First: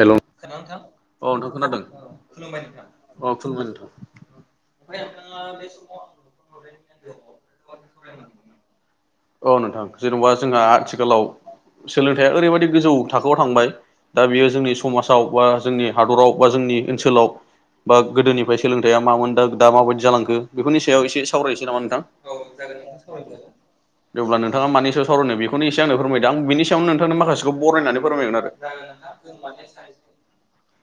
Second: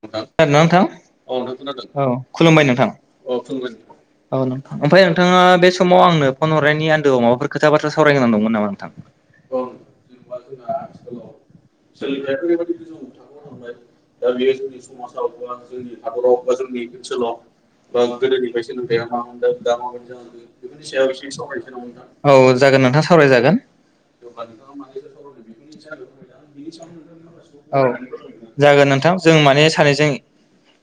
Hello खोनादोंना औ खोनादों नोंथां खुलुमबाय नोंथां। औ ओमफ्राय नोंथाङा बे समाव आंनो फन हरनायनि आन्दोआव माबाफोर खोथा बाथ्रा सरायनोगोनां दंमोन नामा नोंथां? औ नोंथां जेनेबा जोंहा आथिखालाव सोलोंथाइया ओरैबायदि गोजौ थाखोआव थांबाय दा बेयो जोंनि जोंनि समाजाव बा जोंनि हादराव बा जोंनि ओनसोलाव बा गोदोनिफ्राय सोलोंथाइआ मामोन दा दा माबायदि जालांखो बेफोरनि सायाव एसे सावरायनोसै नामा औ नोंथां? जागोन नोंथां सावरायजागोन। अब्ला नोंथाङा मानि सायाव सावरायनो बेखौनो एसे आंनो फोरमायदो आं बिनि सायावनो नोंथांनो माखासेखौ औ बरायनानै फोरमायगोन जागोन नोंथां जों मा ने सानैजों आरो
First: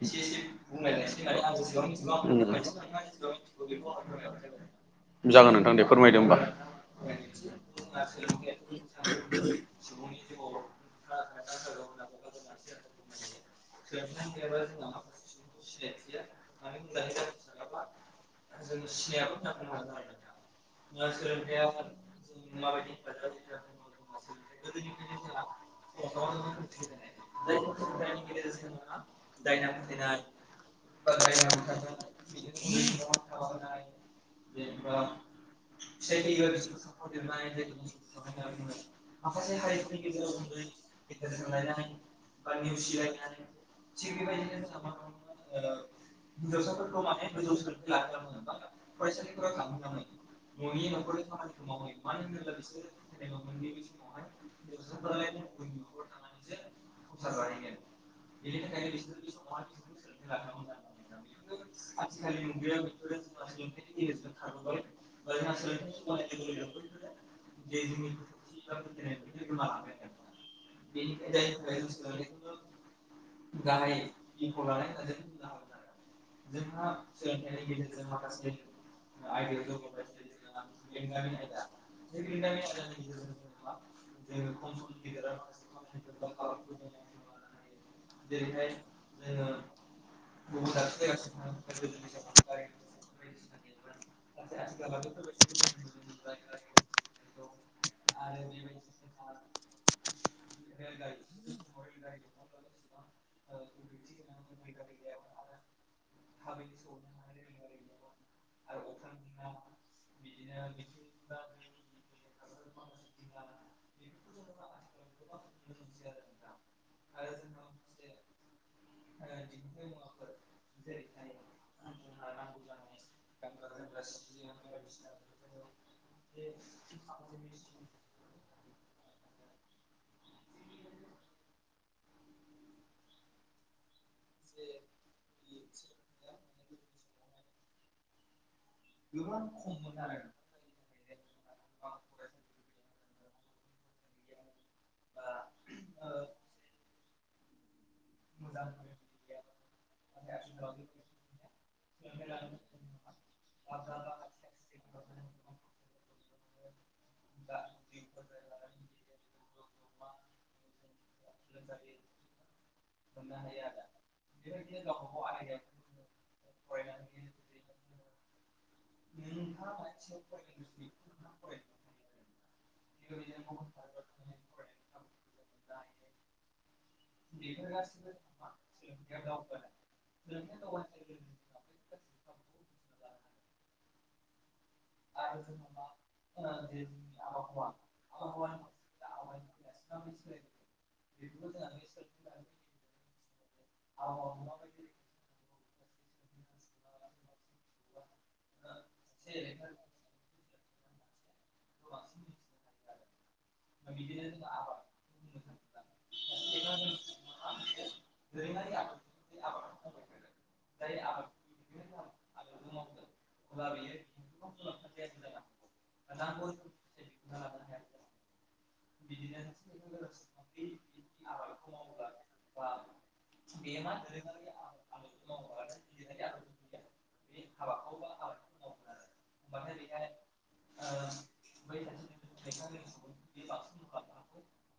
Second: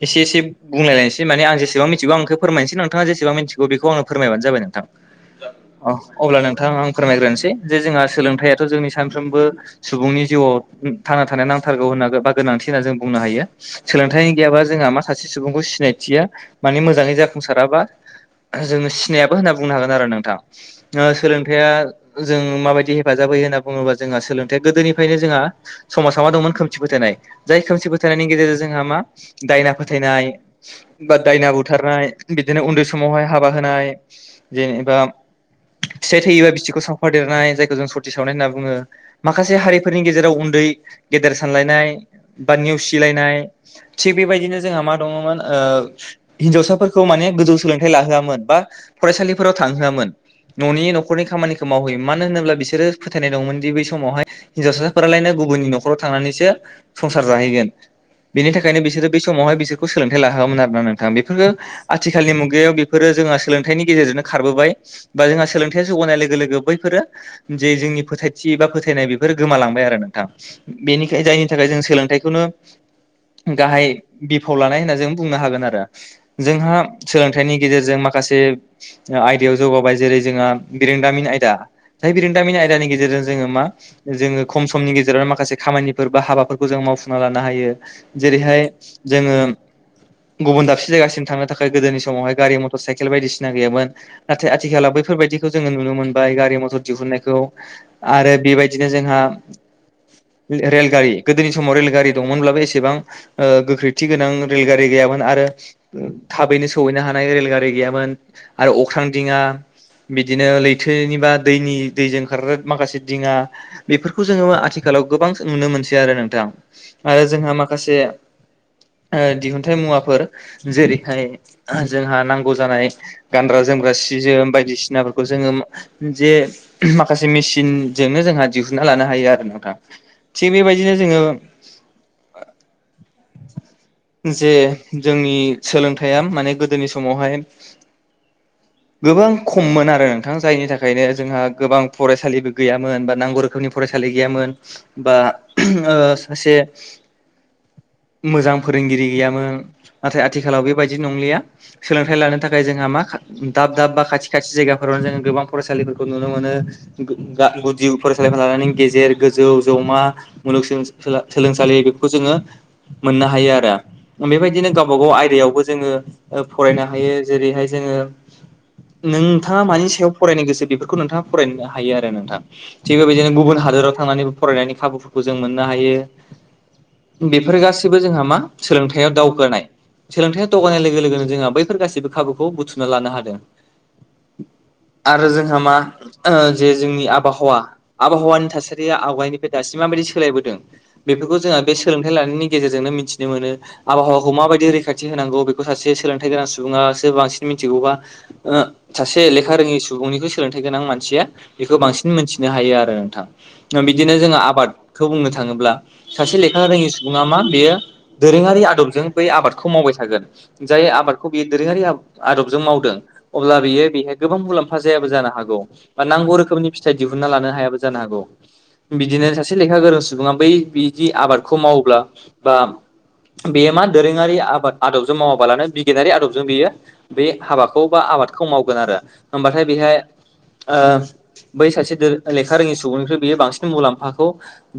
एसे एसे बुंलाय लायनोसै माने आं जेसेबां मिथिगौ आंखौ फोरमायनोसै नोंथाङा जेसेबां मिथिगौ बेखौ आंनो फोरमायबानो जाबाय नोंथां। जागोन नोंथां दे अ फोरमायदो होमबा। अब्ला नोंथां आं फोरमायग्रोनोसै। जे जोंहा सोलोंथायाइथ' जोंनि सानफ्रोमबो सुबुंनि जिउआव थांना थानाय नांथारगौ होनना बा गोनांथि होना जों बुंनो हायो। सोलोंथाइ गैयाबा जोंहा मा सासे सुबुंखौ सिनायथिया माने मोजाङै जाफुंसाराबा जोङो सिनायाबो होनना बुंनो हागोन आरो नोंथां ओ सोलोंथाइया जों माबायदि हेफाजाब होयो होनना बुङोबा जोंहा सोलोंथाया गोदोनिफ्रायनो जोंहा समाजाव मा दंमोन खोमसि फोथायनाय जाय खोमसि फोथायनायनि [inaudible] गेजेरजों जोंहा मा दायना फोथायनाय बा दायना बुथारनाय बिदिनो उन्दै समावहाय हाबा होनाय जेनेबा सेथि [unintelligible] फादेरनाय जायखौ जों सति सावनाय होनना बुङो माखासे हारिफोरनि गेजेराव उन्दै गेदेर सानलायनाय बा नेउसि लायनाय थिग बेबायदिनो जोंहा मा दङमोन ओ हिन्जावसा फोरखौ माने गोजौ सोलोंथाइ लाहोआमोन बा फरायसालिफोराव थांहोआमोन न'नि न'खरनि खामानि मावहोयो मानो होनोब्ला बिसोरो फोथायनाय दंमोनदि बै समावहाय हिन्जावसाफोरालायनो गुबुननि न'खराव थांनानैसो संसार जाहैगोन। बेनि थाखायनो बिसोरो बे समावहाय बिसोरखौ सोलोंथाइ लाहोआमोन आरो ना नोंथां बेफोरो आथिखालनि मुगायाव जोंहा सोलोंथाइनि गेजेरजोंनो खारबोबाय बा जोंहा सोलोंथाय जौगानाय लोगो लोगो लोगो बैफोरो जे जोंनि फोथायथि बा फोथायनाय बेफोरो गोमालांबाय आरो नोंथां बेनिखायनो जायनि थाखाय जों सोलोंथाइखौनो गाहाय बिफाव लानाय होनना जों बुंनो हागोन आरो जोंहा सोलोंथाइनि गेजेरजों माखासे आयदायाव जौगाबाय जेरै जोङा रोंदामिन आयदा जाय बिरोंदामिन आयदानि गेजेरजों जोङो मा जोङो खम समनि गेजेराव माखासे खामानि [unintelligible] हाबाफोरखौ जों मावफुंना लानो हायो जेरैहाय जोङो गुबुन दाबसे जायगासिम थांनो थाखाय गोदोनि समावहाय गारि मटर साइकेल बायदिसिना गैयामोन नाथाय आथिालला बैफोर बेफोरबायदिखौ जोङो नुनो मोनबाय गारि मथर दिहुननायखौ आरो बेबायदिनो जोंहा रेलगारि गोदोनि समाव रेलगारि दंमोनब्लाबो एसे गोख्रैथि गोनां रेल गारि गैयामोन आरो थाबैनो सहैनो हानाय रेल गारि गैयामोन आरो अख्रां दिङा [unintelligible] बा दैनि दैजों ओंखारग्रा माखासे दिङा बेफोरखौ जोङो आथिखालाव गोबां नुनो मोनो [unintelligible] आरो नोंथां आरो जोंहा माखासे दिहुनथाइ मुवाफोर जेरैहाय जोंहा नांगौ जानाय गानग्रा जोम सि जोम बायदिसिनाफोर जे माखासे मेसिनजोंनो जोंहा दिहुनना लानो हायो आरो ना थिग बेबायदिनो जोङो जे जोंनि सोलोंथाइया माने गोदोनि समावहाय गोबां खममोन आरो नोंथां जायनि थाखायनो जोंहा गोबां फरायसालिबो गैयामोन ब नांगौ रोखोमनि फरायसालि गैयामोन बा सासे मोजां फोरोंगिरि गैयामोन नाथाय आथिखालाव बेबायदि नंलिया सोलोंथाइ लानो थाखाय जोंहा मा दाब दाब बा खाथि खाथि जायगाफोरावनो जोङो गोबां फरायसालिफोरखौ नुनो मोनो गुदि [unintelligible] लानानै गेजेर गोजौ जौमा मुलुग सोलोंसालि बेफोरखौ जोङो मोननो हायो आरो बेबायदिनो गावबा गाव आयदायावबो जोङो फरायनो हायो जेरैहाय जोङो नोंथाङा मानि सायाव फरायनो गोसो बेफोरखौ नोंथाङा फरायनो हायो आरो नोंथां। थिग बेबायदिनो गुबुन हादोराव थांनानै फरायनायनि खाबुफोरखौ जों मोननो हायो। बेफोर गासैबो जोंहा मा सोलोंथाइयाव दावगोनाय। सोलोंथाइयाव दावगानाय लोगो लोगोनो जोंहा बैफोर गासैबो खाबुखौ बुथुमना लानो हादों। आरो जोंहा मा जे जोंनि आबहावा आबहावानि थासारिया आवगायनिफ्राय दासिम माबायदि सोलायबोदों बे जोङा बे सोलोंथाइ लानायनि गेजेरजोंनो मिथिनो मोनो आबहावाखौ माबायदि रैखाथि होनांगौ बेखौ सासे सोलोंथाइ गोनां सुबुङासो बांसिन मिथिगौबा ओ सासे लेखा रोङै सुबुंनिख्रुय सोलोंथाय म गोनां मानसिया बेखौ बांसिन मोनथिनो हायो आरो नोंथां बिदिनो जोङो आबादखौ बुंनो थाङोब्ला सासे ले खा रोङि सुबुङा मा बेयो दोरोङारि आदबजों बै आबादखौ मावबाय थागोन जाय आबादखौ बेयो दोरोङारि आदबजों मावदो अब्ला बियो बेहाय गोबां मुलाम्फा जायाबो जानो हागौ बा नांगौ रोखोमनि फि फिथाइ दिहुनना लानो हायाबो जानो हागौ बिदिनो सासे लेखा गोरों सुबुङा बै बिदि आबाद मावब्ला बा बेयो मा दोरोङारि आबाद आदबजों मावाबालानो बिगियारि आदबजों बेयो बे हाबाखौ बा आबादखौ मावगोन आरो होमबाथाय बेहाय बै सासे लेखा रोङै सुबुंनिख्रुइ बियो मुलाम्फाखौ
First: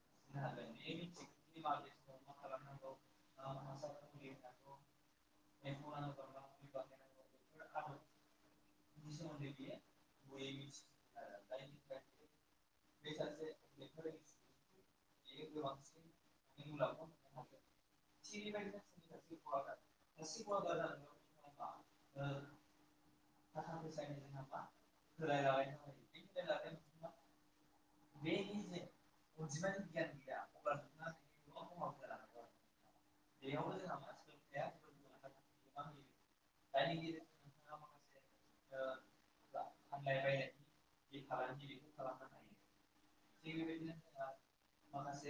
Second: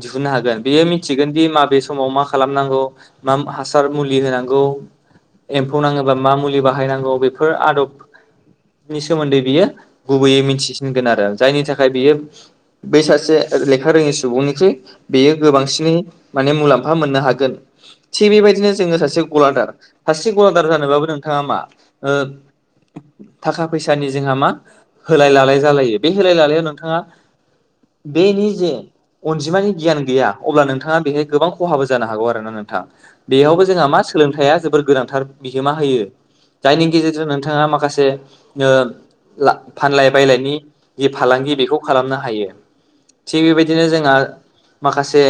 दिहुननो हागोन बेयो मिथिगोन। दि माबे समाव मा खालामनांगौ मा हासार मुलि होनांगौ एम्फौ नाङोबा मा मुलि बाहायनांगौ बेफोर आदब नि सोमोन्दै बियो गुबैयै मिथिसिनगोन आरो जायनि थाखाय बियो बै सासे रोङैनि सुबुंनिख्रुइ बेयो गोबांसिनै मुलाम्फा मोननो हागोन थिग बेबायदिनो जोङो सासे गलादार सासे गलादार जानोबाबो नोंथाङा ओ। थाखा फैसानि जोंहा मा होलाय लालाय जालायो बे होलाय लालायाव नोंथाङा [inaudible] बेनि जे अनजिमानि गियान गैया अब्ला नोंथाङा बेहाय गोबां खहाबो जानो हागौ आरो ना नोंथां बेयावबो जोंहा मा सोलोंथाइया जोबोर गोनांथार बिहोमा होयो। जायनि गेजेरजों नोंथाङा माखासे ओ फानलाय बायलायनि जि फालांगि बेखौ खालामनो हायो। थिग बेबायदिनो जोंहा माखासे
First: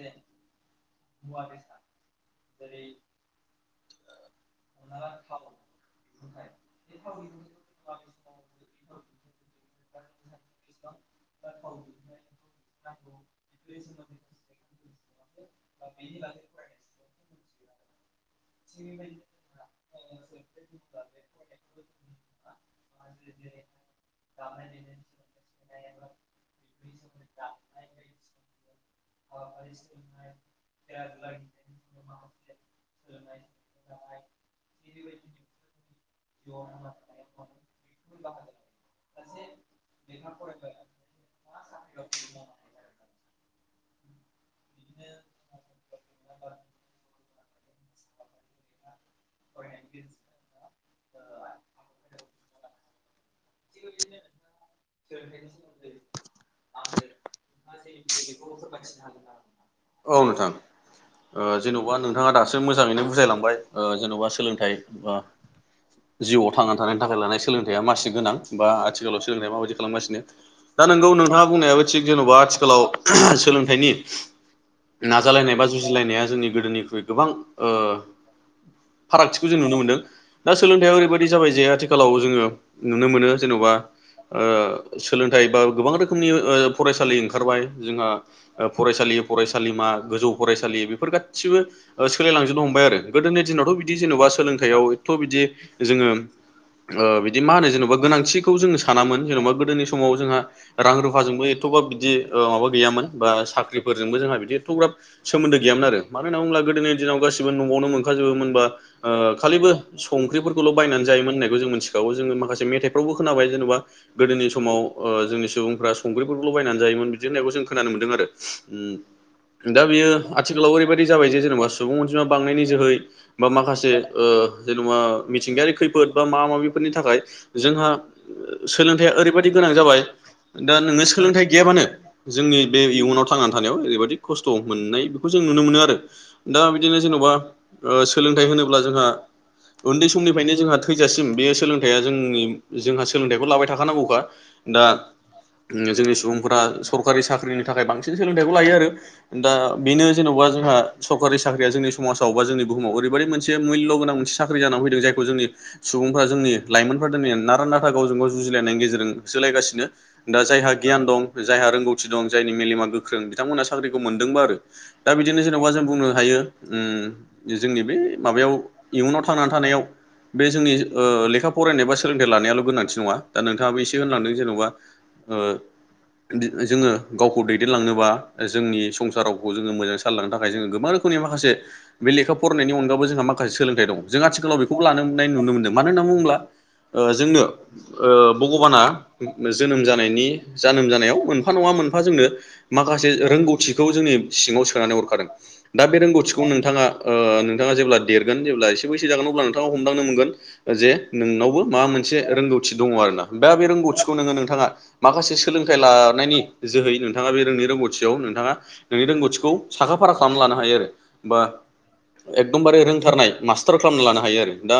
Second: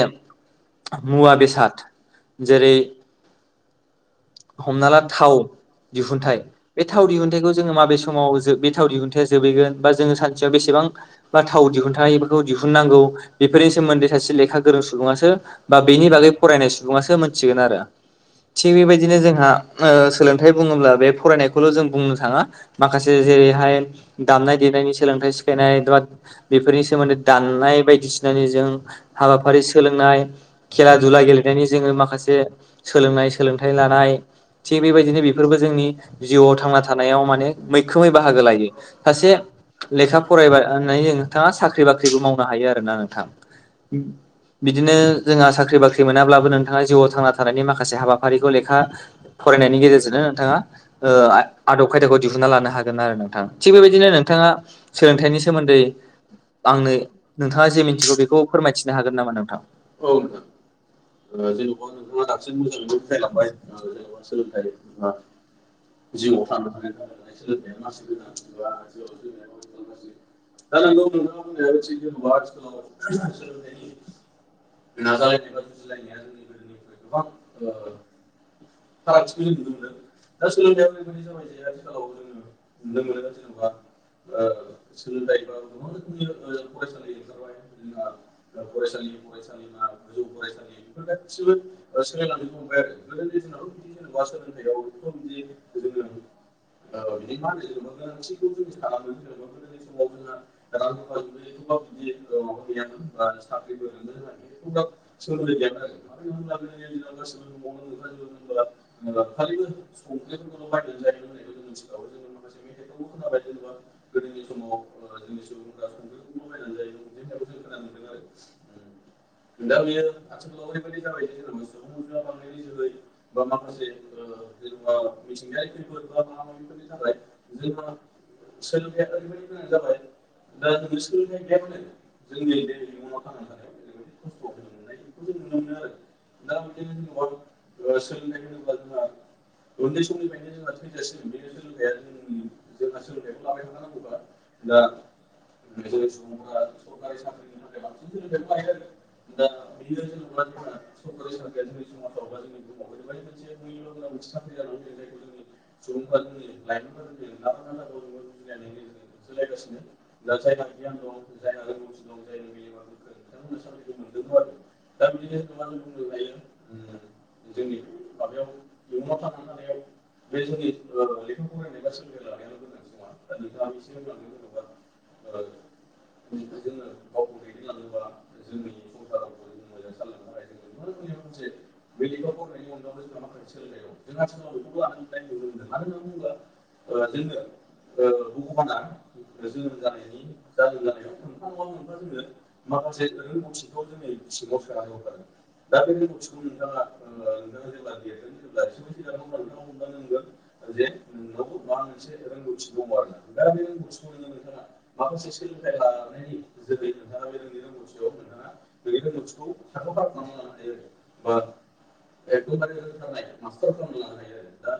मुवा बेसाद जेरै हमना ला थाव दिहुनथाइ बे थाव दिहुनथाइखौ जोङो माबे समाव बे थाव दिहुनन्थाया जोबहैगोन बा जोङो सानसेयाव बेसेबां थाव दिहुनथफोरखौ दिहुननांगौ बेफोरनि सोमोन्दै सासे लेखा गोरों सुबुंआसो बा बेनि बागै फरायनाय सुबुंङासो मोनथिगोन आरो थिग बेबायदि बिदिनो जोंहा सोलोंथायाइ बुङोब्ला बे फरायनायखौल' जों बुंनो थाङा माखासे जेरैहाय दामनाय देनायनि सोलोंथाइ सिखायनाय बा बेफोरनि सोमोन्दै दामनाय बायदिसिनानि जों हाबाफारि सोलोंनाय खेला दुला गेलेनायनि जोङो माखासे सोलोंनाय हथाय लानाय थिग बेबायदिनो बेफोरबो जोंनि जिउआव थांना थानायाव माने मैखोमै बाहागो लायो सासे लेखा फरायब होननानै नोंथाङा साख्रि बाख्रिबो मावनो हायो आरोना नोंथां। बिदिनो जोंहा साख्रि बाख्रि मोनाब्लाबो नोंथाङा जिउआव थांना थानायनि माखासे हाबा फारिखौ लेखा फरायनायनि गेजेरजोंनो नोंथाङा आदब खायदाखौ दिहुनना लानो हागोन आरो ना नोंथां थिग बेबायदिनो नोंथाङा सोलोंथाइनि सोमोन्दै आंनो नोंथाङा जे मिथिगौ बेखौ फोरमायथिनो हागोन नामा नोंथां? औ। जेन'बा नोंथाङा दासो मोजाङैनो बुजायलांबाय जेन'बा सोलोंथाइ जिउआव थांनानै थानायनि थाखाय लानाय सोलोंथाइा मानसि गोनां बा आथिखालाव सोलोंथाइया माबायदि खालामगासिनो दा नोंगौ नोंथाङा बुंनायाबो थिग जेन'बा आथिखालाव सोलोंथाइनि नाजालायनाय बा जुजिलायनाया जोंनि गोदोनिख्रुइ गोबां ओ फारागथिखौ जों नुनो मोनदों। दा सोलोंथायाइआ ओरैबायदि जाबाय जे आथिखालाव जोङो नुनो मोनो जेन'बा सोलोंथाइ बा गोबां रोखोमनि फरायसालि ओंखारबाय जोंहा फरायसालि फरायसालिमा गोजौ फरायसालि बेफोर गासिबो सोलायलांजोबनो हमबाय आरो। गोदोनि दिनावथ' बिदि जेन'बा सोलोंथायाइयाव एतथ' बिदि जोङो बिदि मा होनो जेनेबा गोनांथिखौ जोङो सानामोन जेन'बा गोदोनि समाव जोंहा रां रुफाजोंबो एथ--' बाब बिदि माबा गैयामोन बा साख्रिजोंबो जोंहा बिदि एथ'ग्राब सोमोनदो गैयामोन आरो मानो होनना बुंङोब्ला गोदोनि दिनाव गासिबो नवावनो मोन खाजोबोमोनबा गाज्रिबो संख्रिफोरखौल' बायनानै जायोमोन होननायखौ जों मोनथिखागौ जों माखासे खोनाबाय जेनेबा गोदोनि समाव जों सुबुंफ्रा संख्रिफोरखौल' बायनानै जायोमोन बिदि होननायखौ जों खोनादोंमोन। आरो। दा बेयो आथिखालावबो ओरैबायदि जाबाय जे जेनेबा सुबुं अनजिमा बांनायनि जोहै बा माखासे जेनेबा मिथिंगायारि खैफोद बा माबा माबिफोरनि थाखाय जोंहा सोलोंथाइया ओरैबायाददि गोनां जाबाय दा नोङो सोलोंथाइ गैयाबानो जोंनि बे इयुनाव थांनानै थानायाव ओरैबायदि खस्थ' मोननाय बेखौ जों नुनो मोनो आरो दा बिदिनो जेन'बा सोलोंथाइ होनोब्ला जोंहा उन्दै समनिफ्रायनो जोंहा थैजासिम बे सोलोंथाइया जोंनि जोंहा सोलोंथाइखौ लाबाय थाखानांगौखा। दा। जोंनि सुबुंफोरा सरकारि साख्रिनि थाखाय बांसिन सोलोंथाइखौ लायो आरो दा बेनो जेन'बा जोंहा सरकारि साख्रिया जोंनि समाजाव जोंनि बुहुमाव ओरैबायदि मोनसे मुल्य गोनां मोनसे साख्रि जानानै फैदों जायखौ जोंनि सुबुंफ्रा जोंनि लाइमोनफ्रा दिनै नारा नाथा गावजों गाव जुजिलायनायनि गेजेरजों सोलायगासिनो दा जायहा गियान दं जायहा रोंगौथि दं जा जायनि मेलेमा गोख्रों बिथांमोना साख्रिखौ मोनदोंबा आरो दा बिदिनो जेन'बा जों बुंनो हायो। जोंनि बे माबायाव इयुनाव थांनानै थानायाव बे जोंनि लेखा फरायनाय बा सोलोंथाइ लानायाल' गोनांथि नङा दा नोंथाङाबो एसे होनलांदों जेन'बा ओ जोङो गावखौ दैदेनलांनोबा जोंनि संसार रावखौ जोङो मोजाङै सायलांनो थाखाय जोङो गोबां [unintelligible] माखासे बे लेखा फरायनायनि अनगाबबो जोंहा माखासे सोलोंथाइ दं जों आथिखालाव बेखौ लानोनाय नुनो मोनदों मानो होनना बुङोब्ला जोंनो भगबाना जोनोम जानायनि जोनोम जानायाव मोनफा नङा मोनफा जोंनो माखासे रोंगौथिखौ जोंनि सिङाव सोनानै हरखादों दा बे रोंगौथिखौनो ओ नोंथाङा जेब्ला देरगोन जेब्ला एसे बैसो जागोन अब्ला नोंथाङा हमदांनो मोनगोन जे नोंनावबो मा मो नसे रोंगौथि दङ आरोना दा बे रोंगौथिखौ नोङो नोंथाङा माखासे सोलोंथाइ लानायनि जोहै नोंथाङा बे रों रोंगौथियाव नोंथाङा नोंनि रोंगौथिखौ साखा फारा खालामना लानो हायो आरो हबा एकदमबारे रोंथारनाय मास्टार खालामना लानो हायो आरो दा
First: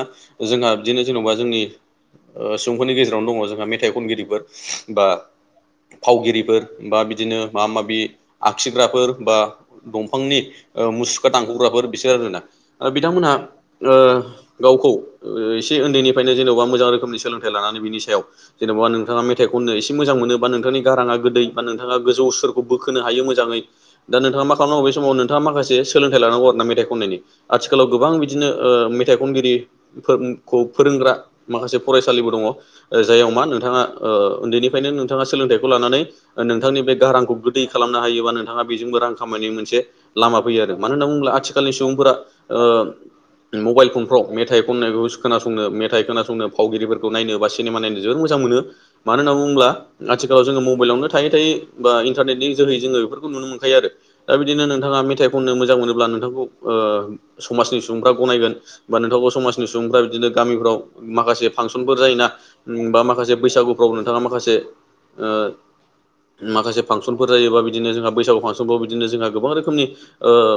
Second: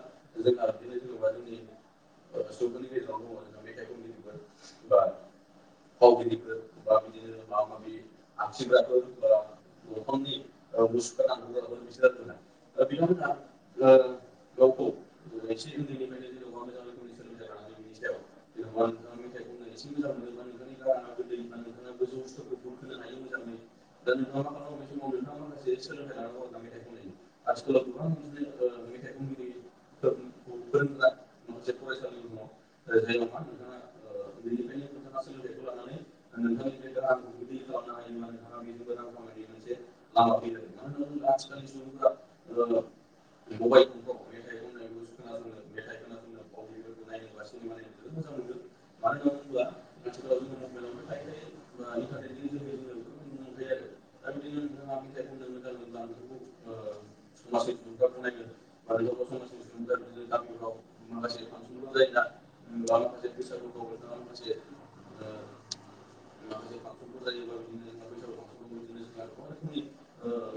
जोंहा बिदिनो जेनेबा जोंनि सुबुंफोरनि गेजेरावनो दङ जोंहा मेथाइ खनगिरिफोर बा फावगिरिफोर बा बिदिनो माबा माबि आखिग्राफोर बा दंफांनि मुसुखा दानख'ग्राफोर बिसोर बिथांमोनहा गावखौ एसे उन्दैनिफ्रायनो जेनेबा मोजां रोखोम नि सोलोंथाइ लानानै बिनि सायाव जेन'बा नोंथाङा मेथाइ खनो एसे मोजां मोनबा नोंथांनि गाराङा गोदै बा नोंथाङा गोजौव सुरखौ बोखोनो हायो मोजाङै दक नोंथाङा मा खालामनांगौ बे समाव नोंथाङा मासे सोलोंथाइ लानांगौर ना मेथाइ आथिखालाव गोबां बिदिनो मेथाइ खनगिरि फोरोंग्रा माखासे फरायसालिबो दङ जाययाव मा नोंथा उन्दैनिफ्रायनो नोंथाङा सोलोंथाइखौ लानानै नोंथांनि बे रांखौ गोै खालामनो हायोबा नोंथाङा बेजोंबो रां खामनायनि मोनसे लामा फैयो आरो मानो होनना बुङोब्ला आथि खालनि सुबुंफोरा ओ मबाइल फनफ्राव मेथाइ खननायखौ खोनासंनो मेथाइ खोनासंनो फावगिरिफोरखौ नायनो बा सिनेमा नायनो जोबोर मोजां मोनो मानो होननानै बुङोब्ला आथिलाव जोङो मबाइलावनो थायै थायै बा इन्टारनेटनि जोै जोङो बे नुनो मोनखायो आरो दा बिदिनो नोंथाङा मेथाइ खननो मोजां मोनोब्ला नोंथांखौ समाजनि सुबुंफ्रा गनायगोन बा नोंथावौ समाजनि सुबुंफ्रा बिदिनो गामिफ्राव माखासे फांसनफोर जायोना बा माखासे बैसागुफ्राव नोंथाङा माखासे माखासे फांसनफोर जायोबा बिदिनो जोंहा बैसागु फांसनफ्राव बिदिनो जोंहा गोबां रोखोमनि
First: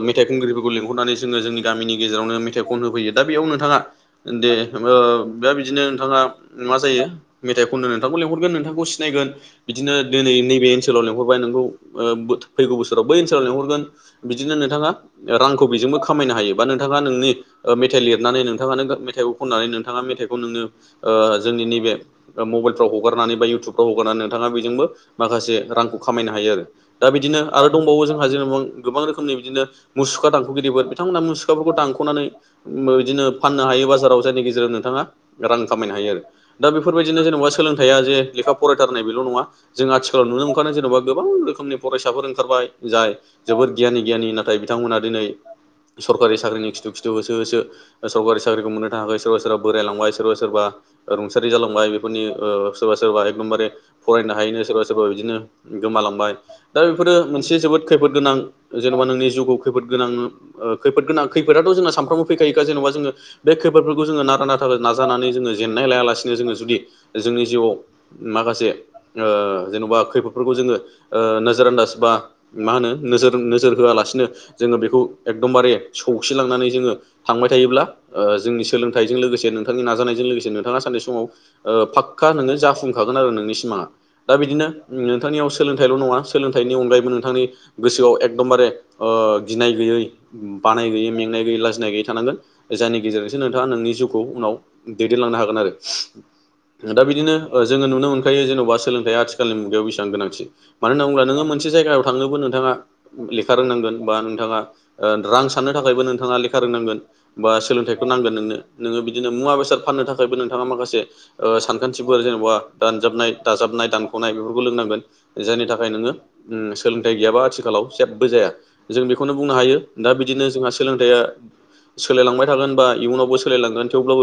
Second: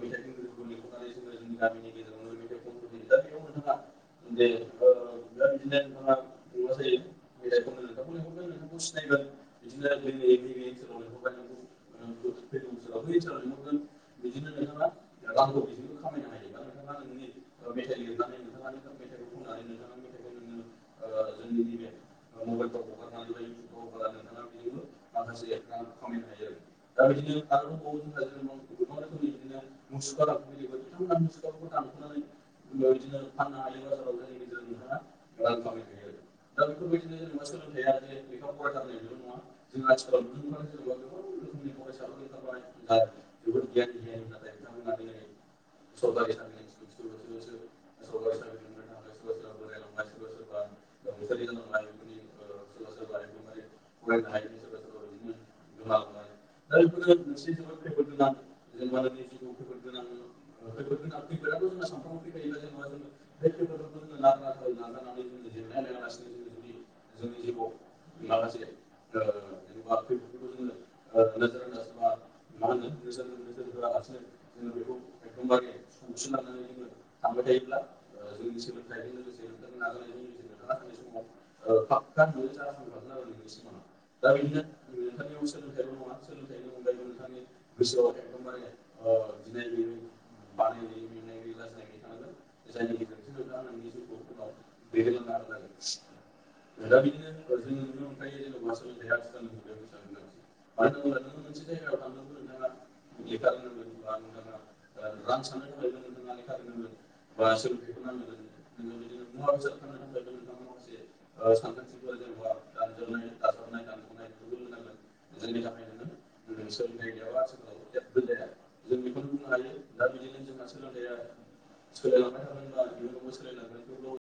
मेथाइ खुंग्रि लेंहरनानै जोङो जोंनि गामिनि गेजेरावनो मेथाइ खन होफैयो दा बेयाव नोंथाङा दे बिदिनो नोंथाङा मा जायो मेथाइ खननो नोंथांखौ लेंहरगोन नोंथांखौ सिनायगोन बिदिनो दिनैनि बे ओनसोलाव लिंहरबाय नोंखौ फैगौ बोसोराव बै ओनसोलाव लिंहरगोन बिदिनो नोंथाङा रांखौ बेजोंबो खामायनो हायो बा नोंथाङा नोंनिह मेथाइ लिरनानै नोंथाङानो मेथाइखौ खननानै नोंथाङा मेथाइखौ नोङो जोंनि नैबे मबाइलफ्राव हगारनानै बा इउटुबफ्राव हगारनानै नोंथाङा बेजोंबो माखासे रांखौ खामायनो हायो आरो दा बिदिनो आरो दंबावो जोंहा जेन'ब गोबां रोखोमनि बिदिनो मुसुखा दानख'गिरिफोर बिथांमोना मुसुखाफोरखौ दानख'नानै बिदिनो फाननो हायो बाजाराव जायनि गेजेराव बिथाङा रां खामायनो हायो आरो दा बेफोरबायदिनो जेनेबा सोलोंथया जे लेखा फरायथारनाय बेल' नङा जों आथिखालाव नुनो मोनखानाय जेन'बा गोबां रोखोमनि फरायसाफोर ओंखारबाय जाय जोबोद गियानि गियानि नाथाय बि बिथांमोना दिनै सरकारि साख्रिनि खिथु खिथ होसो होसो सरकारि साख्रिखौ मोननो थाखाय सोरबा सोरबा बोरायलांबाय सोरबा सोरबा रुंसारि जालांबाय बेफोरनि सोरबा सोरबा एकदमबारे फरायनो हायनो सोरबा सोरबा बिदिनो गोमालांबाय दा बेफोरो मोनसे जोबोद खैफोद गोनां जेन'बा नोंनि जिउखौ खैफोद गोनां खैफो गोनां खैफोथ' जों सानफ्रोमबो फैखायोखा जेनबा जोङो बे खैफोरखौ जोङो नारा नाथारा नाजानानै जोङो जेननाय लाया लासिनो जोङो जुदि जोंनि जिउआव माखासे बा खैफोदफोरखौ जोङो नोजोर आन्दाज बा मा होनो नोजोर नोजोर होआलासिनो जोङो बेखौ एकदमबारे सौसिलांनानै जोङो थांबाय थायोब्ला जोंनि सोलोंथाइजों लोगोसे नोंथांनि नाजानायजों लोगोसे नोंथाङा सानसे समाव फाक्का नोङो जाफुंखागोन आरो नोंनि सिमाङा दा बिदिनो नोंथांनियाव सोलोंथाइल' नङा सोलोंथाइनि अनगायैबो नोंथांनि गोसोआव एकदमबारे गिनाय गैयै बानाय गैयै मेंनाय गैयै लाजिनाय गैयै थानांगोन जायनि गेजेरजोंसो नोंथाङा नोंनि जिउखौ उनाव दैदेनलांनो हागोन आरो दा बिदिनो जोङो नुनो मोनखायो जेन'बा सोलोंथया आथिखालनि मुगायाव बेसेब गोनांथि मानो होन बुोब नोङो मोन मोनसे जायगायाव थांनोबो नोंथाङा लेखा रोंनांगोन बा थाङा ओ रां साननो थाखायबो नोंथाङा लेखा रोंनांगोन बा सोलोंथाइखौ नांगोन नोंनो नोङो बिदिनो मुवा बेसाद फाननो थाखायबो नोंथाङा माखासे सानखान्थिफोर जेनेबा दानजाबनाय दाजाबनाय दानख'नाय। बेफोरखो लोनांगोन जायनि थाखाय नोङो सोलोंथाइ गैयाब्ला आथिखालाव जेबो जाया जों बिब बुंनो हायो दा बिदिनो जोंहा सोलोंथाइया सोलायलांबाय थागोन बा इयुनावबो सोलायलांगोन थेवब्लाबो